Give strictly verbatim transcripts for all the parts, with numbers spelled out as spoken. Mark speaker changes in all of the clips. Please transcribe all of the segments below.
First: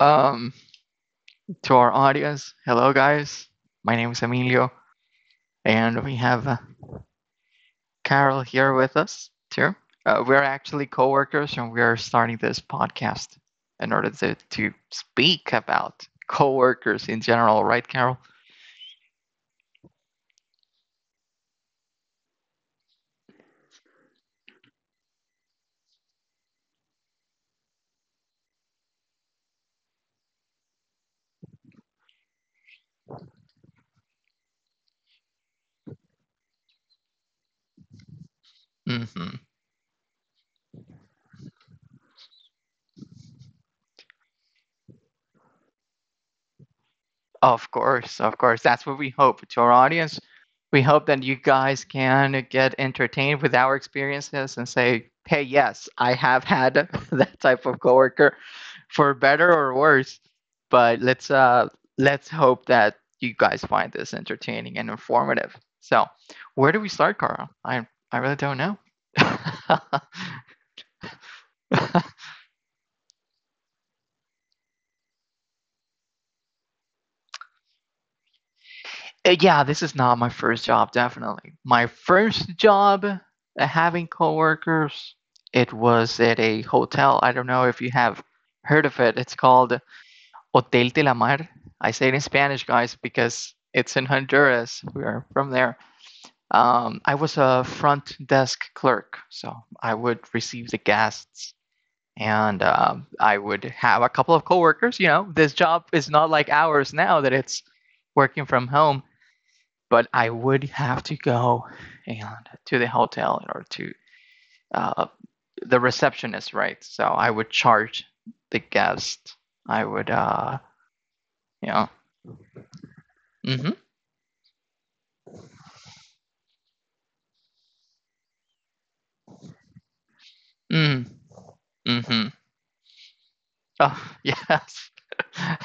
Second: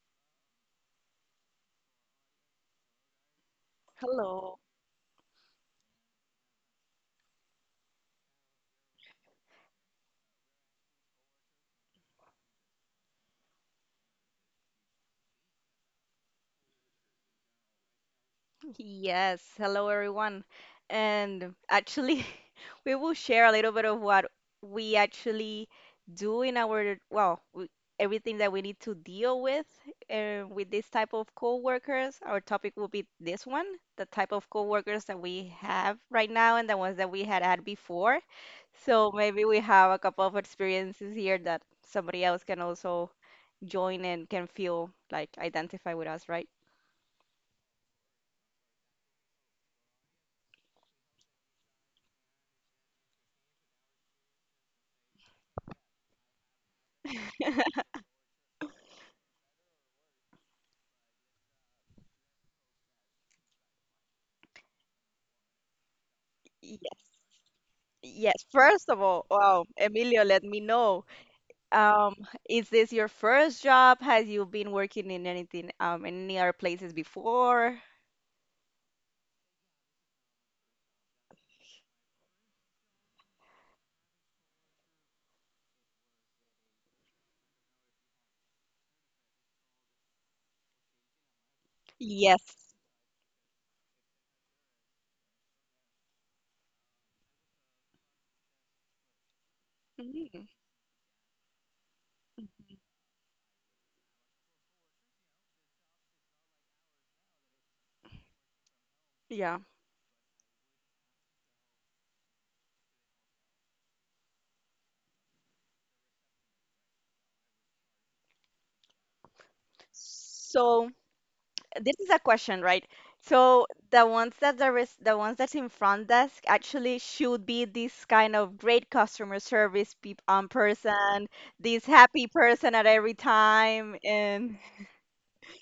Speaker 1: Um, to our audience, hello guys. My name is
Speaker 2: Hello.
Speaker 1: Emilio, and we have uh, Carol here with us too. Uh, we're actually coworkers, and we are starting this podcast in order to, to speak about coworkers in general, right, Carol?
Speaker 2: Yes. Hello, everyone. And actually, we will share a little bit of what we actually do in our, well, we, everything that we need to deal with uh, with this type of coworkers. Our topic will be this one, the type of coworkers that we have right now and the ones that we had had before. So
Speaker 1: Mm-hmm.
Speaker 2: maybe we have a couple of experiences here that somebody else can also join and can feel like identify with us, right?
Speaker 1: Of course, of course. That's what we hope. To our audience, we hope that you guys can get entertained with our experiences and say, hey, yes, I have had that type of coworker for better or worse. But let's uh let's hope that you guys find this entertaining and informative. So where do we start, Carl? I I really
Speaker 2: Yes,
Speaker 1: don't know.
Speaker 2: first of all, wow, Emilio, let me know. Um, is this your first job? Has you been working in anything, um, in any other places before?
Speaker 1: Uh, yeah, this is not my first job, definitely. My first job uh, having coworkers, it was at a hotel. I don't know if you have heard of it. It's called Hotel de la Mar. I say it in Spanish,
Speaker 2: Yes.
Speaker 1: guys, because it's in Honduras. We are from there. Um, I was a front desk clerk, so I would
Speaker 2: Mm,
Speaker 1: receive the guests and um, I would have a couple of coworkers. You know, this job is not like ours now that it's working from home,
Speaker 2: yeah.
Speaker 1: but I would have to go and to the hotel or to uh, the receptionist, right? So I would charge the guest. I would, uh,
Speaker 2: So
Speaker 1: you know,
Speaker 2: this is a question, right? So
Speaker 1: mm-hmm.
Speaker 2: the ones that there is, the ones that's in front desk actually should be this kind of great customer service peop um,
Speaker 1: Mm.
Speaker 2: person, this
Speaker 1: Mm-hmm.
Speaker 2: happy person at every time,
Speaker 1: Oh,
Speaker 2: and
Speaker 1: yes.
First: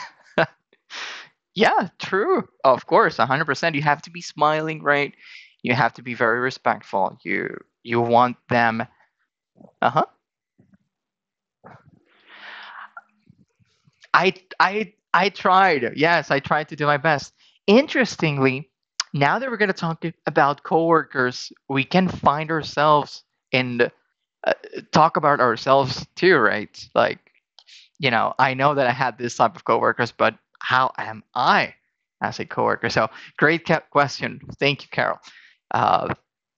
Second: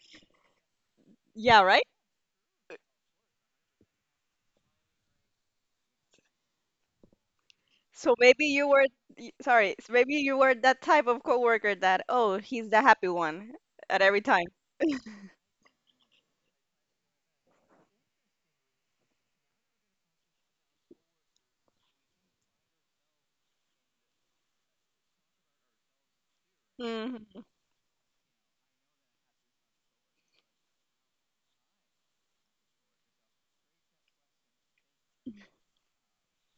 Speaker 2: yeah, right?
Speaker 1: Yeah, true. Of course, one hundred percent. You have to be smiling, right? You have to be very respectful. You you
Speaker 2: So
Speaker 1: want
Speaker 2: maybe you
Speaker 1: them,
Speaker 2: were, y- sorry, s-
Speaker 1: uh-huh,
Speaker 2: maybe you were that type of coworker that, oh, he's the happy one at every
Speaker 1: I
Speaker 2: time.
Speaker 1: I I tried. Yes, I tried to do my best. Interestingly, now that we're going to talk about coworkers, we can find ourselves and uh, talk about ourselves too, right? Like,
Speaker 2: Hmm.
Speaker 1: you know, I know that I had this type of coworkers, but how am I as a coworker? So, great ca- question. Thank you, Carol. Uh,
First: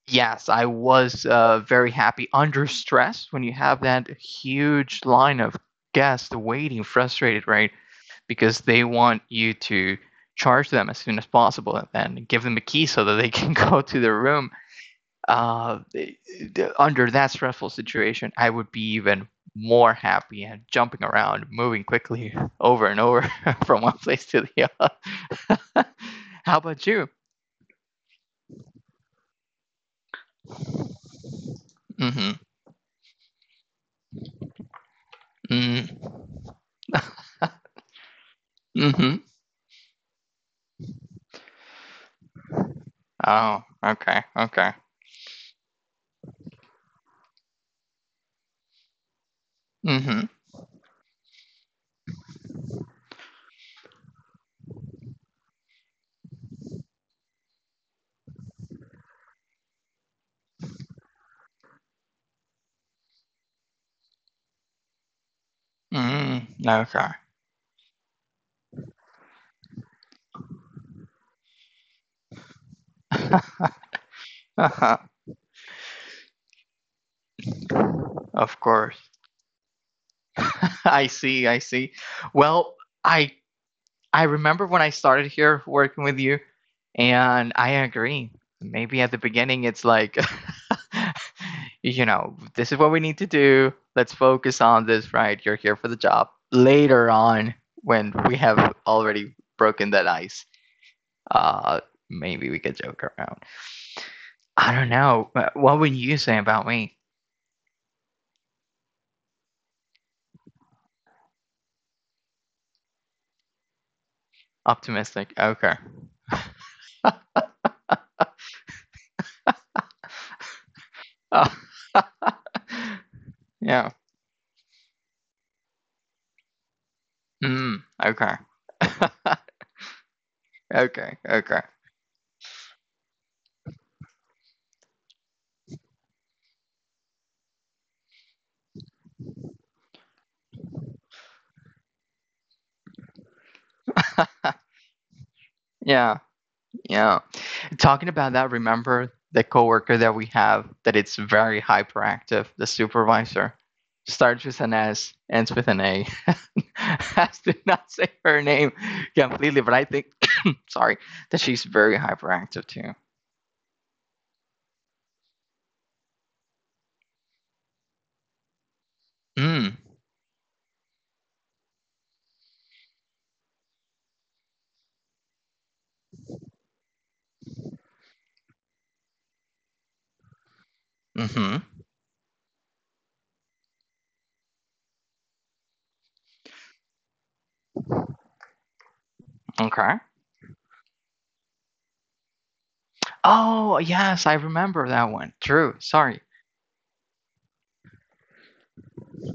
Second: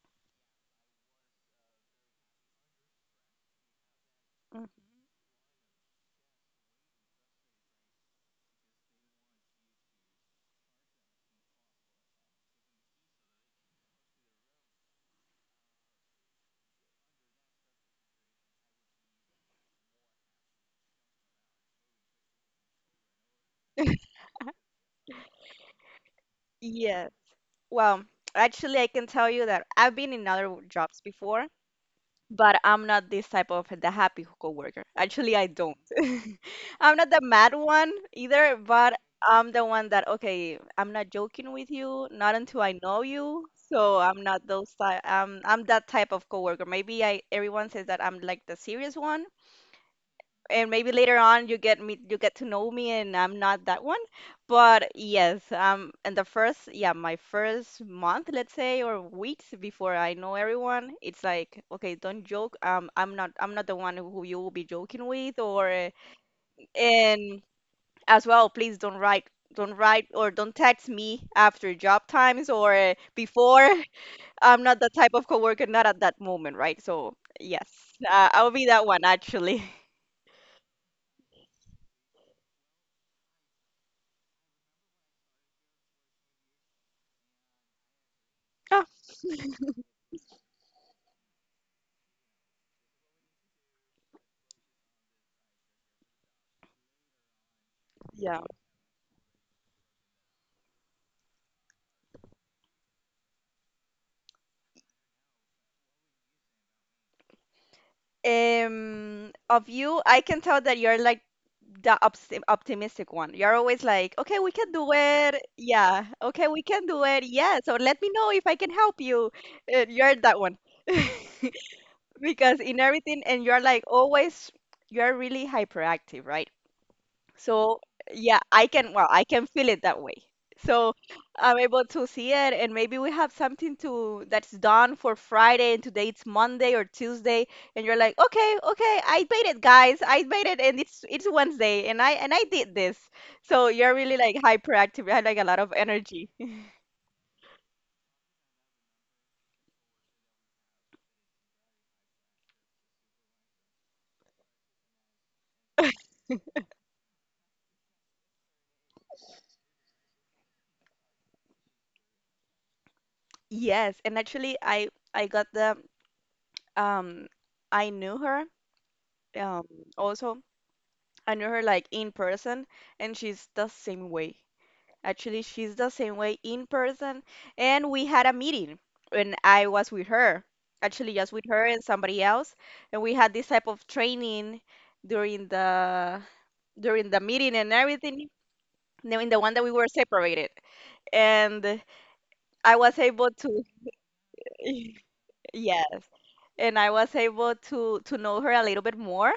Speaker 1: yes, I was uh, very happy under stress when you have that huge line of guests waiting, frustrated, right? Because they want you to charge them as soon as possible and give them a key so that they can go to their room. Uh, Under that stressful situation, I would be even more happy and jumping around, moving quickly over and over from one place to the other. How about you?
Speaker 2: Yeah. Well, actually, I can tell you that I've been in other jobs before,
Speaker 1: Mm-hmm.
Speaker 2: but I'm not this type of the happy coworker. Actually, I don't.
Speaker 1: Mm.
Speaker 2: I'm not the mad one either, but
Speaker 1: Mm-hmm.
Speaker 2: I'm the one that, okay, I'm not joking with you, not until I know you.
Speaker 1: Oh,
Speaker 2: So I'm
Speaker 1: okay,
Speaker 2: not
Speaker 1: okay.
Speaker 2: those type, I'm, I'm that type of coworker. Maybe I, everyone says that I'm like the serious one,
Speaker 1: Mm-hmm.
Speaker 2: and maybe later on you get me you get to know me and I'm not that one. But yes, um and the first yeah, my first month, let's say, or weeks before I know everyone, it's like, okay, don't joke. Um I'm not I'm not the one who you will be joking with or,
Speaker 1: Mm.
Speaker 2: and as well, please don't write don't write or don't text me after job times or before. I'm not that
Speaker 1: Okay.
Speaker 2: type of coworker, not at that moment, right? So yes, uh, I'll
Speaker 1: Of
Speaker 2: be that one
Speaker 1: course.
Speaker 2: actually.
Speaker 1: I see, I see. Well, I I remember when I started here working with you, and I agree. Maybe at the beginning, it's like, you know, this is what we need to do. Let's focus on this, right? You're here for the job. Later on, when we
Speaker 2: Yeah.
Speaker 1: have already broken that ice, uh, maybe we could joke around. I don't know. What would you say about me?
Speaker 2: Um of you, I can tell that you're like the opti- optimistic one. You're always like, okay, we can do
Speaker 1: Optimistic.
Speaker 2: it,
Speaker 1: Okay.
Speaker 2: yeah, okay, we can do it, yeah, so let me know if I can help you. Uh, you're that one
Speaker 1: Oh,
Speaker 2: because in everything, and you're like
Speaker 1: yeah.
Speaker 2: always, you're really hyperactive, right? So
Speaker 1: Mm. Okay.
Speaker 2: yeah, I can, well, I can feel it that way. So
Speaker 1: Okay.
Speaker 2: I'm
Speaker 1: Okay.
Speaker 2: able to see it, and maybe we have something to that's done for Friday, and today it's Monday or Tuesday, and you're like, okay, okay, I made it, guys, I made it, and it's it's Wednesday, and I and I did this. So you're really like hyperactive. You have like a lot of
Speaker 1: Yeah.
Speaker 2: energy.
Speaker 1: Yeah. Talking about that, remember the coworker that we have that it's very hyperactive, the supervisor. Starts with an S, ends with an A. I did not say her name completely, but I think, sorry, that she's very hyperactive too.
Speaker 2: Yes, and actually, I I got the um I knew her, um
Speaker 1: Mm.
Speaker 2: also I knew her like in person, and she's the same way. Actually, she's the same way in person. And we had a meeting when I was with her. Actually, just with
Speaker 1: Mm-hmm.
Speaker 2: her and somebody else. And we had this type of training during the during the meeting and everything. No, in the one that we were
Speaker 1: Okay.
Speaker 2: separated. And I was able to.
Speaker 1: Oh yes, I remember that one. True.
Speaker 2: Yes.
Speaker 1: Sorry.
Speaker 2: And I was able to to know her a little bit more.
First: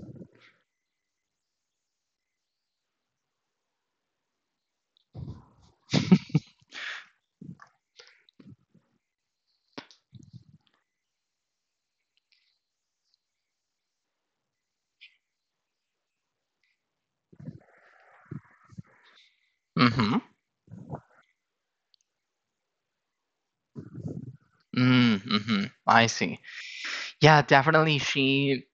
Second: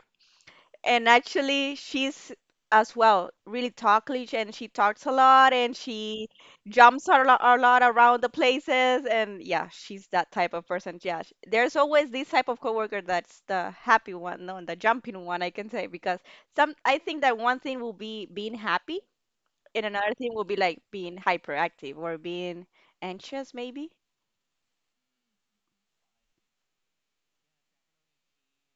Speaker 2: And actually, she's as well really talkative, and she talks a lot, and she jumps a lot, a lot around the places, and yeah, she's that type of person. Yeah, sh- there's always this type of coworker that's the happy one, no, and the jumping one, I can say, because some I think that one thing will be being happy, and another
Speaker 1: Mm-hmm.
Speaker 2: thing will be like being hyperactive or being anxious, maybe.
Speaker 1: Mm-hmm. I see. Yeah, definitely. She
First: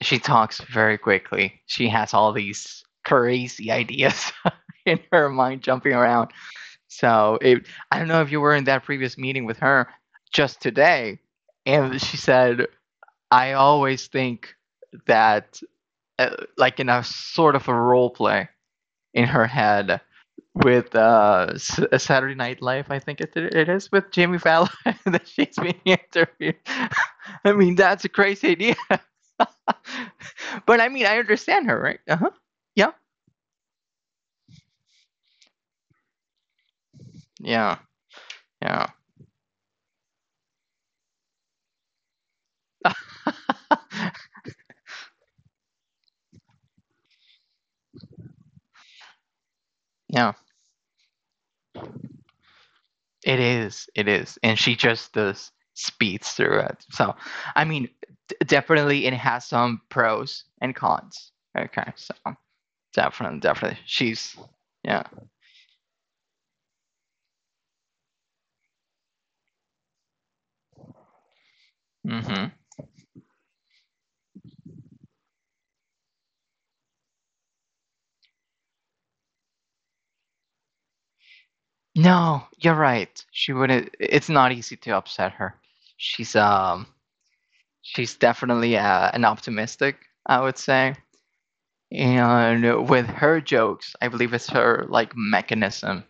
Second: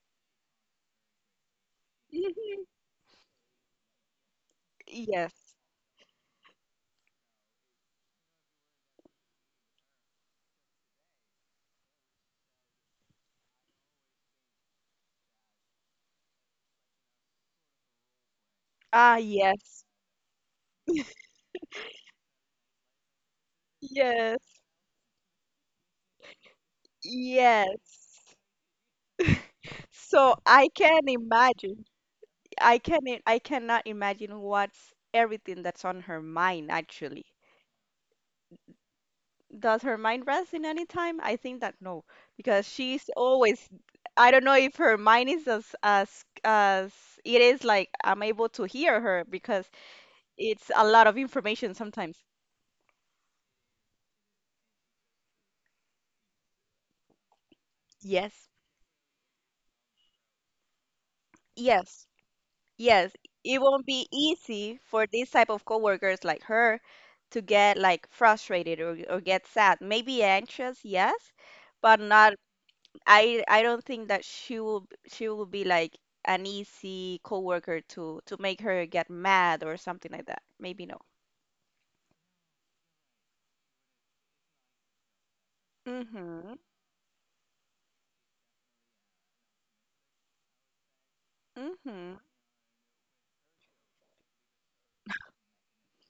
Speaker 1: She talks very quickly. She has all
Speaker 2: Mhm.
Speaker 1: these crazy ideas in her
Speaker 2: Yes.
Speaker 1: mind jumping around. So it, I don't know if you were in that previous meeting with her just today. And she said, I always think that, uh, like in a sort of a role play
Speaker 2: Ah,
Speaker 1: in her
Speaker 2: yes.
Speaker 1: head with uh, S- uh, Saturday Night Live, I think it, it is, with Jamie
Speaker 2: Yes.
Speaker 1: Fallon that she's being interviewed. I mean, that's a
Speaker 2: Yes.
Speaker 1: crazy idea.
Speaker 2: So I
Speaker 1: But I mean,
Speaker 2: can
Speaker 1: I understand her,
Speaker 2: imagine.
Speaker 1: right? Uh huh.
Speaker 2: I
Speaker 1: Yeah.
Speaker 2: can i- I cannot imagine what's everything that's on her mind actually.
Speaker 1: Yeah. Yeah.
Speaker 2: Does her mind rest in any time? I think that no, because she's always, I don't know if her mind is as as as it is, like I'm able to hear her, because
Speaker 1: Yeah.
Speaker 2: it's a lot of information sometimes.
Speaker 1: It is. It is. And she just does speeds through it. So, I mean, d-
Speaker 2: Yes.
Speaker 1: definitely it has some pros and cons. Okay.
Speaker 2: Yes.
Speaker 1: So,
Speaker 2: Yes,
Speaker 1: definitely,
Speaker 2: it
Speaker 1: definitely.
Speaker 2: won't be
Speaker 1: She's,
Speaker 2: easy
Speaker 1: yeah.
Speaker 2: for these type of coworkers like her to get like frustrated, or, or get sad. Maybe anxious, yes, but not,
Speaker 1: Hmm.
Speaker 2: I I don't think that she will she will be like an easy coworker to to make her get mad or something like that. Maybe no.
Speaker 1: No, you're right. She wouldn't, it's not easy to upset her. She's,
Speaker 2: Mm-hmm.
Speaker 1: um, she's definitely uh, an optimistic, I would say.
Speaker 2: Mm-hmm.
Speaker 1: And with her jokes, I believe it's her like mechanism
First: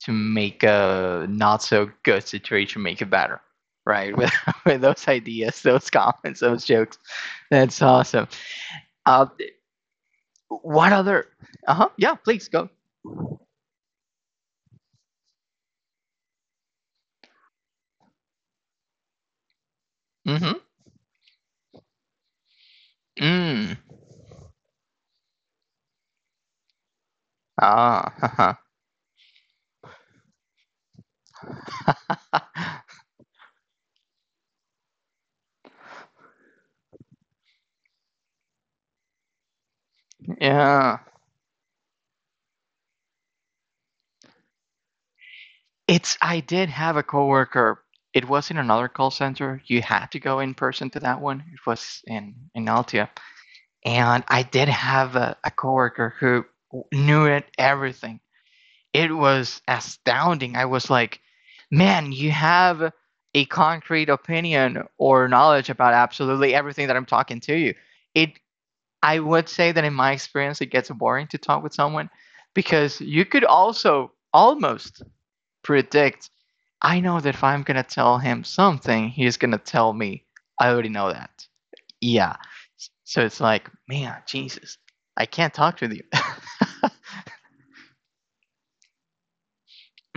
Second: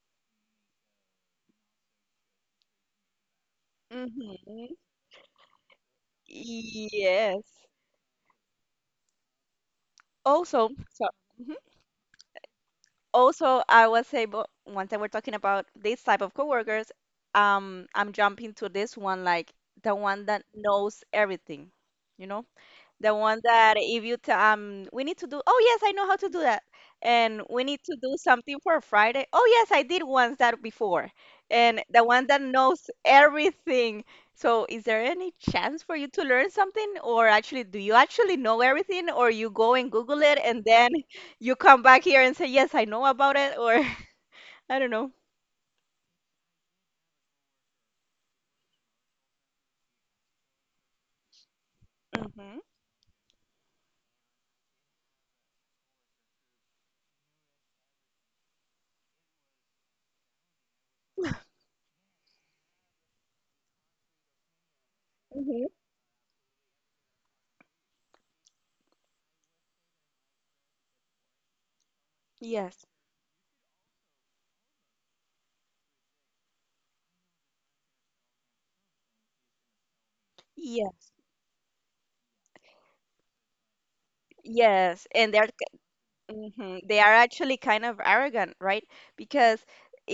Speaker 1: to make a not so good situation make it better. Right, with,
Speaker 2: Mm-hmm.
Speaker 1: with those ideas, those comments, those jokes.
Speaker 2: Yes.
Speaker 1: That's awesome. Uh,
Speaker 2: Also,
Speaker 1: what
Speaker 2: so,
Speaker 1: other?
Speaker 2: mhm.
Speaker 1: Uh huh. Yeah, please go.
Speaker 2: also I was able once I are talking about this type of coworkers, um, I'm jumping to this one like the one that
Speaker 1: Mm-hmm.
Speaker 2: knows everything, you know, the one
Speaker 1: Mm.
Speaker 2: that if you tell, um, we need to do, oh yes, I know how to do that. And we need to
Speaker 1: Ah.
Speaker 2: do something for Friday. Oh yes, I did once that before. And the one that knows everything. So is there any chance for you to learn something? Or actually, do you actually know everything? Or you go and Google it and then
Speaker 1: Yeah.
Speaker 2: you come back here and say, yes, I know about it? Or I don't know.
Speaker 1: It's. I did have a coworker. It was in another call center. You had to go in person to that one. It was in
Speaker 2: Hmm.
Speaker 1: in Altia. And I did have a, a coworker who knew it everything. It was astounding. I was like, man, you have a concrete opinion or knowledge
Speaker 2: Hmm.
Speaker 1: about absolutely everything that I'm talking to you. It I would say that in my experience it gets boring to talk with someone
Speaker 2: Yes.
Speaker 1: because you could also almost predict. I know that if I'm going to tell him something, he's going to tell me I already know
Speaker 2: Yes.
Speaker 1: that. Yeah. So it's like, man, Jesus,
Speaker 2: Yes.
Speaker 1: I
Speaker 2: And there.
Speaker 1: can't talk with you.
Speaker 2: Hmm. They are actually kind of arrogant, right? Because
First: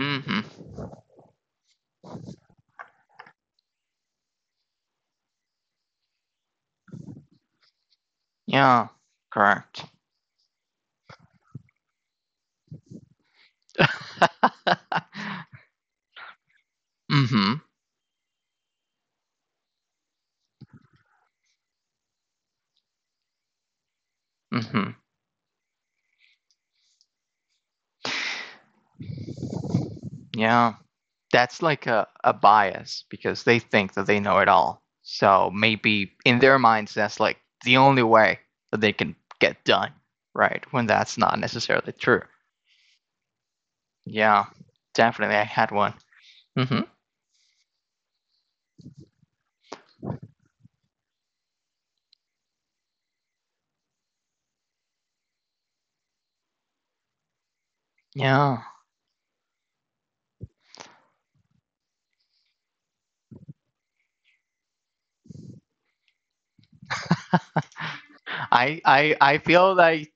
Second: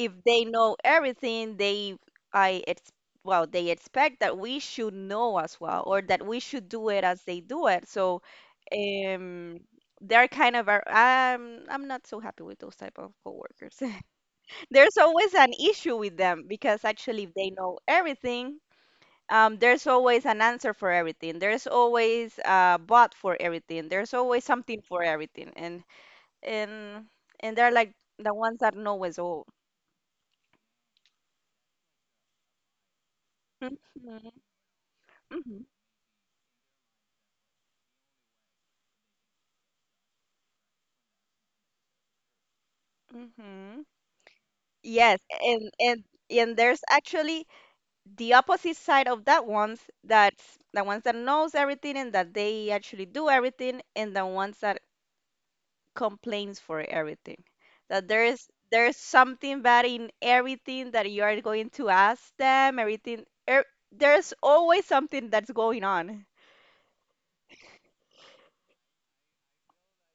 Speaker 2: they
Speaker 1: Mm-hmm.
Speaker 2: know everything, they I it's well, they expect that we should know as well, or that we should do it as they do it. So,
Speaker 1: Yeah,
Speaker 2: um,
Speaker 1: correct.
Speaker 2: they're kind of ar- I'm I'm not so happy with those type of coworkers. There's always an issue with them because actually, if they
Speaker 1: Mm-hmm.
Speaker 2: know everything, um, there's always an answer for everything. There's always a bot for everything. There's always something
Speaker 1: Mm-hmm.
Speaker 2: for everything, and and and they're like the ones that know us all.
Speaker 1: Yeah. That's like a, a bias because they
Speaker 2: Mhm,
Speaker 1: think that they know it all. So
Speaker 2: mhm,
Speaker 1: maybe in their minds, that's like the only way that they can get done, right? When that's not necessarily true.
Speaker 2: mhm.
Speaker 1: Yeah,
Speaker 2: Yes,
Speaker 1: definitely. I had
Speaker 2: and
Speaker 1: one.
Speaker 2: and and there's
Speaker 1: Mm-hmm.
Speaker 2: actually the opposite side of that ones that's the ones that knows everything and that they actually do everything, and the ones that complains for everything. That there's
Speaker 1: Yeah.
Speaker 2: there's something bad in everything that you are going to ask them. Everything, er, there's always something that's going on.
Speaker 1: I, I I feel like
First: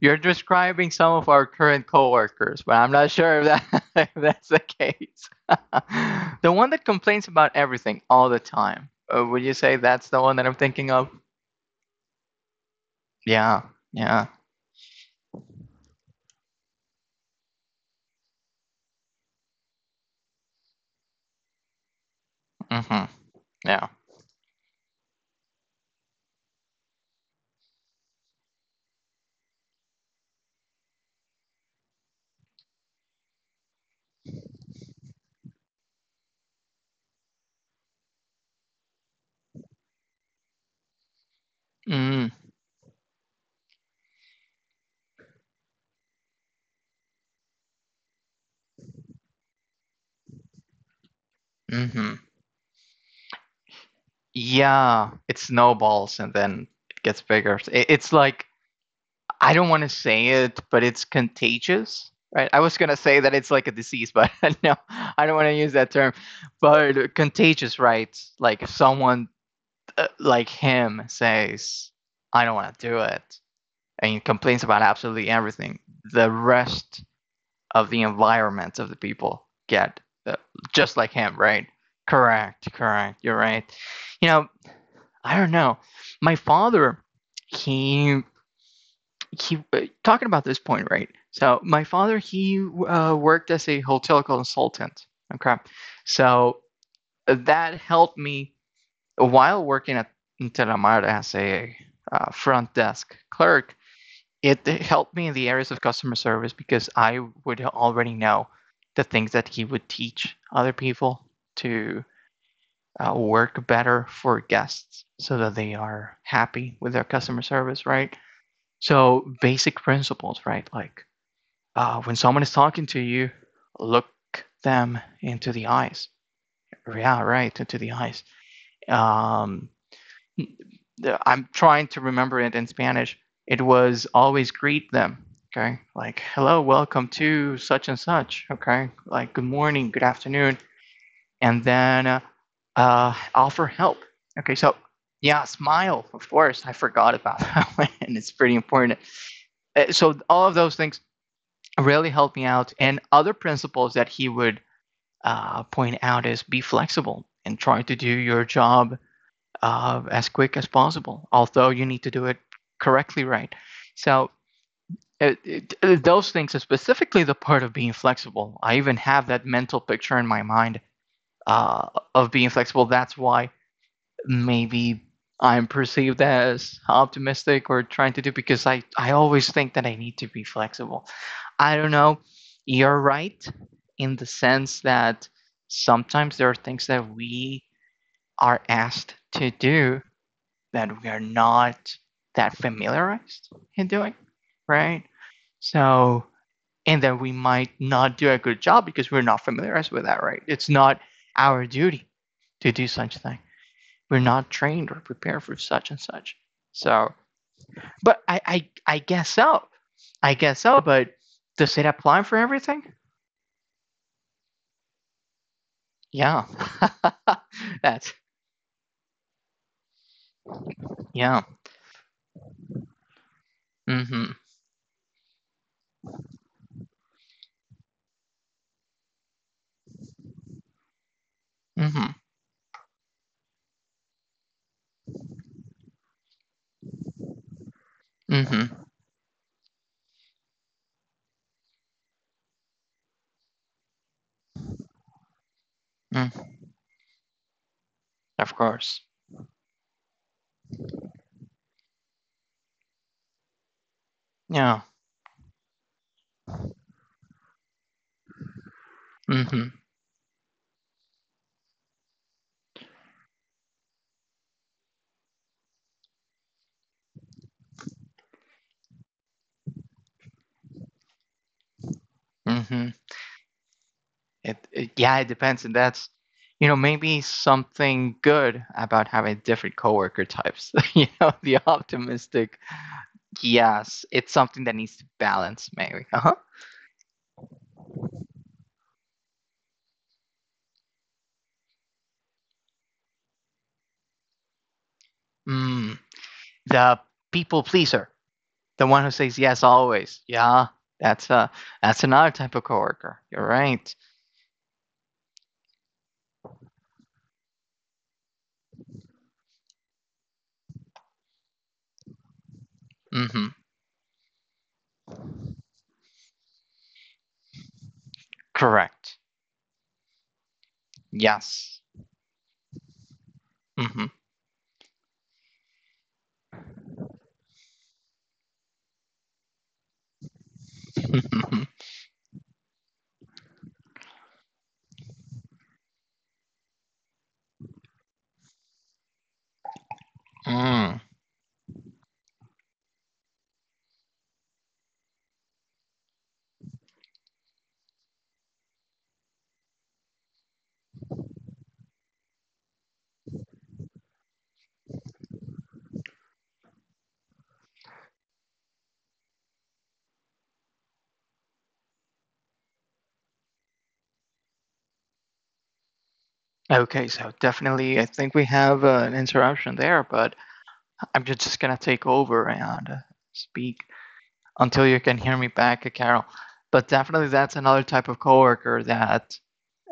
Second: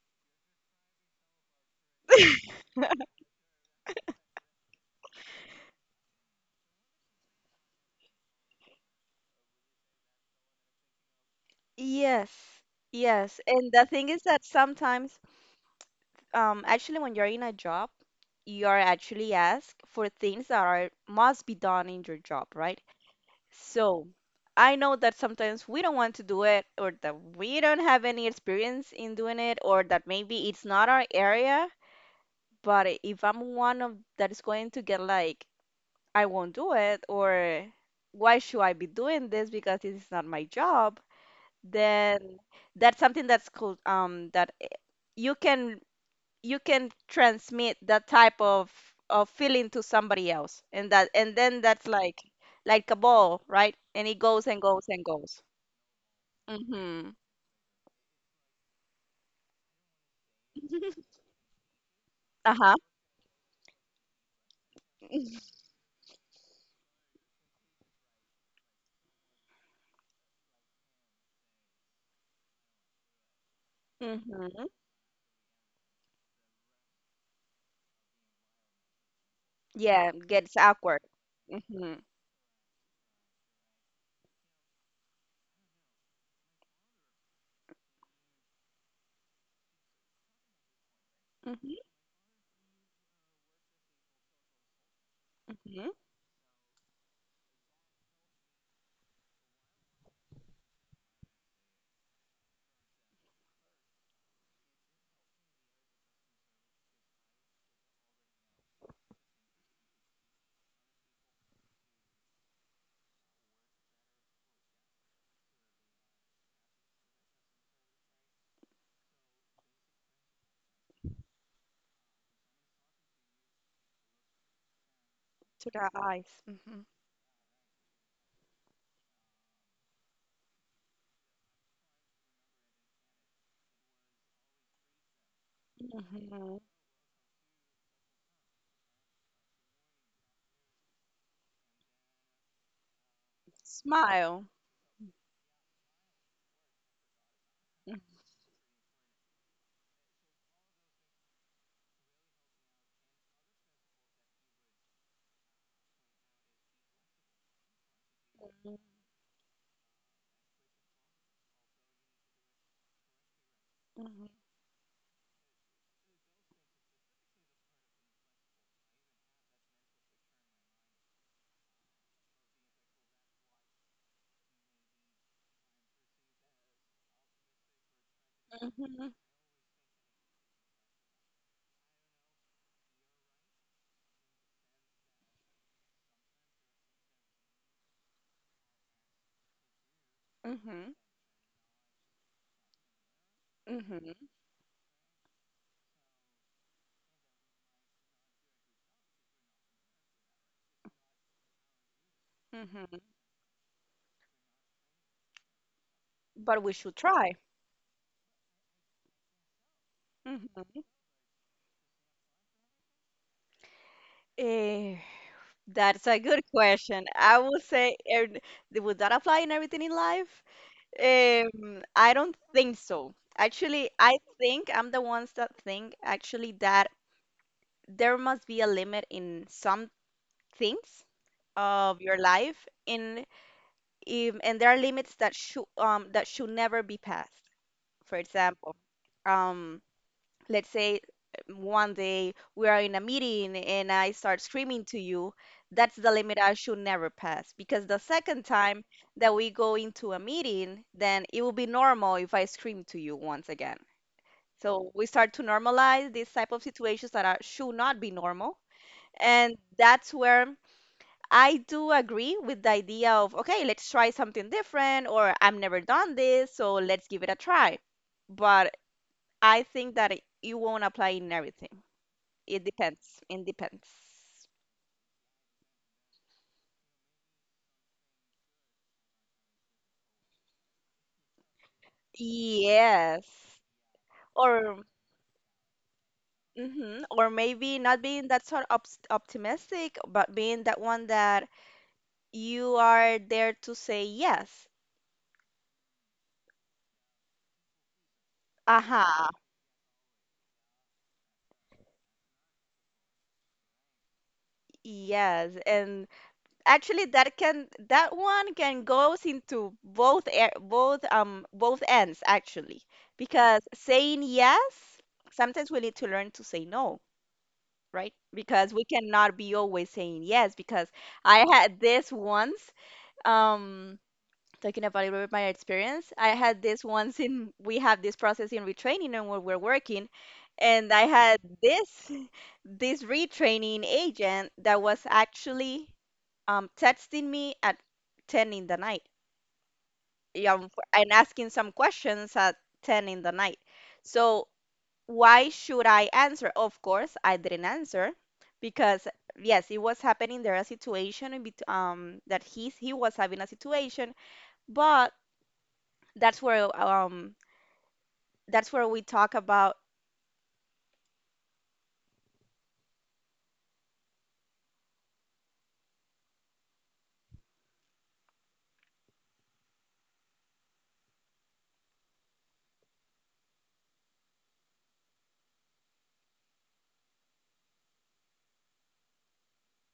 Speaker 1: you're describing some of our current coworkers, but I'm not sure if, that, if that's the case. The one that complains about everything all the time. Uh, would you say that's the one that I'm thinking of?
Speaker 2: Yes, yes,
Speaker 1: Yeah,
Speaker 2: and the thing is
Speaker 1: yeah.
Speaker 2: that sometimes. Um, actually, when you're in a job, you are actually asked for things that are must be done in your job, right?
Speaker 1: Mm-hmm. Yeah.
Speaker 2: So I know that sometimes we don't want to do it, or that we don't have any experience in doing it, or that maybe it's not our area. But i- if I'm one of that is going to get like, I won't do it, or why should I be doing this because this is not my job,
Speaker 1: Mm.
Speaker 2: then that's something that's called um that eh, you can you can transmit that type of of feeling to somebody else, and that and then that's
Speaker 1: Hmm.
Speaker 2: like like a ball, right, and it goes and goes and
Speaker 1: Yeah, it
Speaker 2: goes.
Speaker 1: snowballs and then it
Speaker 2: Mm-hmm.
Speaker 1: gets bigger. It, it's like, I don't want to say it, but it's contagious, right? I
Speaker 2: Uh-huh.
Speaker 1: was gonna say that it's like a disease, but no, I don't want to use that term. But contagious, right? Like if someone uh, like him says, I don't want to do it, and he complains
Speaker 2: Mm-hmm.
Speaker 1: about absolutely everything, the rest of the environment of the people get
Speaker 2: Yeah, it
Speaker 1: uh,
Speaker 2: gets
Speaker 1: just
Speaker 2: awkward.
Speaker 1: like him, right?
Speaker 2: Mm-hmm.
Speaker 1: Correct, correct. You're right. You know, I don't know. My father, he he uh, talking about this point, right? So my
Speaker 2: Mm-hmm.
Speaker 1: father, he uh, worked as a hotel consultant. Okay,
Speaker 2: Mm-hmm.
Speaker 1: so that helped me while working at Intelamar as a uh, front desk clerk, it helped me in the areas of customer service because I would already know the things that he would teach other people to uh, work better for guests so that they are happy with their customer service, right? So, basic principles, right? Like uh, when someone is talking to you, look them into
Speaker 2: To
Speaker 1: the
Speaker 2: the
Speaker 1: eyes.
Speaker 2: eyes. Mm-hmm.
Speaker 1: Yeah, right, into the eyes. Um, I'm trying to remember it in Spanish. It was always greet them. Okay. Like,
Speaker 2: Mm-hmm.
Speaker 1: hello, welcome to such and such. Okay. Like, good morning, good afternoon. And then uh, uh, offer help.
Speaker 2: Smile.
Speaker 1: Okay. So, yeah, smile. Of course, I forgot about that one. And it's pretty important. Uh, So, all of those things really helped me out. And other principles that he would uh, point out is be flexible and try to do your
Speaker 2: Mm-hmm.
Speaker 1: job uh, as quick as possible, although you need to do it correctly, right. So it, it, those things, are specifically the part of being flexible. I even have that mental picture in my mind uh, of being flexible. That's why maybe I'm perceived as optimistic or trying to do because I, I
Speaker 2: Mm-hmm.
Speaker 1: always think that I need to be flexible. I don't know. You're right in the sense that sometimes there are things that we are asked to do that
Speaker 2: Mm-hmm.
Speaker 1: we are not that familiarized in doing, right? So, and then we might not do a good job because we're not familiarized with that, right? It's not our duty to do
Speaker 2: Mm-hmm.
Speaker 1: such thing. We're not trained or prepared for such and such.
Speaker 2: But we should
Speaker 1: So,
Speaker 2: try.
Speaker 1: but I, I, I guess so. I guess so.
Speaker 2: Mm-hmm.
Speaker 1: But does it apply for everything?
Speaker 2: Eh, That's a good
Speaker 1: Yeah.
Speaker 2: question. I will say,
Speaker 1: That's
Speaker 2: and would that apply in everything in life?
Speaker 1: yeah.
Speaker 2: Um, I don't think so. Actually, I
Speaker 1: Mm-hmm.
Speaker 2: think I'm the ones that think actually that there must be a limit in some things of
Speaker 1: Mm-hmm.
Speaker 2: your life, in um, and there are limits that should um that should never be passed. For
Speaker 1: Mm-hmm.
Speaker 2: example, um let's say one day we are in a meeting and I start screaming to you, that's the limit I
Speaker 1: Mm-hmm.
Speaker 2: should never pass. Because the second
Speaker 1: Of
Speaker 2: time
Speaker 1: course.
Speaker 2: that we go into a meeting, then it will be normal if I scream to you once again.
Speaker 1: Yeah.
Speaker 2: So we start to normalize these type of situations that are, should not be normal. And
Speaker 1: Mm-hmm.
Speaker 2: that's where I do agree with the idea of, okay, let's try something different, or I've never done this, so let's give it a try. But I think that it, it won't apply in everything. It
Speaker 1: Mm-hmm.
Speaker 2: depends. It depends.
Speaker 1: It, it yeah, it depends, and that's you know maybe something good about having different coworker types. You know, the optimistic.
Speaker 2: Yes.
Speaker 1: Yes, it's something that
Speaker 2: Or
Speaker 1: needs to balance. Maybe. Uh huh.
Speaker 2: mhm, Or maybe not being that sort of opt- optimistic, but being that one that you are there to say yes.
Speaker 1: Mm, the people pleaser, the one who
Speaker 2: Uh-huh.
Speaker 1: says yes always. Yeah, that's a that's another type of coworker. You're right.
Speaker 2: Yes. And actually that can that one can goes into both air both um both ends actually.
Speaker 1: Mm-hmm.
Speaker 2: Because saying yes, sometimes we need to learn to say no, right? Because we
Speaker 1: Correct.
Speaker 2: cannot be always saying yes. Because I had
Speaker 1: Yes.
Speaker 2: this once, um,
Speaker 1: Mm-hmm.
Speaker 2: talking about a little bit my experience, I had this once in, we have this process in retraining and where we're working, and I had this this retraining agent that was actually um, texting me at ten in the night, yeah, um,
Speaker 1: Mm.
Speaker 2: and asking some questions at ten in the night. So why should I answer? Of course, I didn't answer because yes, it was happening there a situation in bet- um that he's he was having a situation, but that's where um that's where we talk about
Speaker 1: Okay, so definitely, I think we have uh, an interruption there, but I'm ju- just gonna take over and uh, speak until you can hear me back, uh, Carol. But definitely, that's another type of coworker that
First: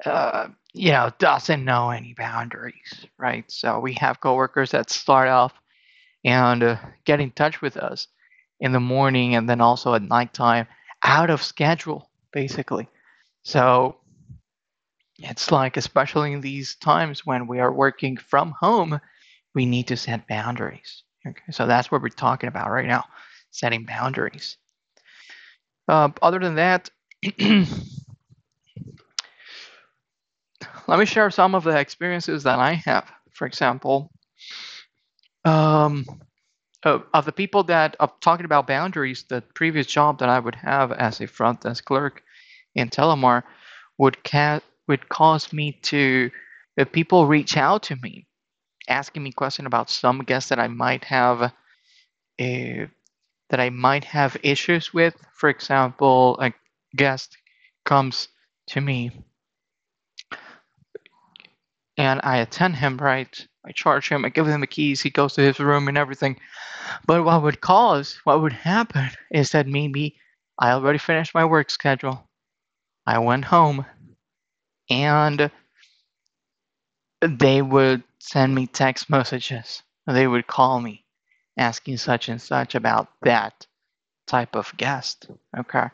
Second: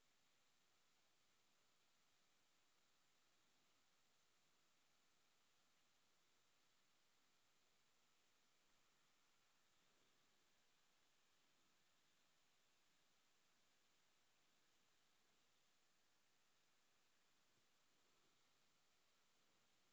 Speaker 1: uh, you know doesn't know any boundaries, right? So we have coworkers that start off and uh, get in touch with us in the morning and then also at nighttime, out of schedule, basically. So it's like, especially in these times when we are working from home, we need to set boundaries. Okay, so that's what we're talking about right now, setting boundaries. Uh, other than that, let me share some of the experiences that I have. For example, um, uh, of the people that are talking about boundaries, the previous job that I would have as a front desk clerk in Telemar would ca- would cause me to uh, people reach out to me asking me questions about some guest that I might have uh, that I might have issues with. For example, a guest comes to me and I attend him, right? I charge him, I give him the keys, he goes to his room and everything. But what would cause, what would happen is that maybe I already finished my work schedule. I went home and they would send me text messages. They would call me asking such and such about that type of guest. Okay.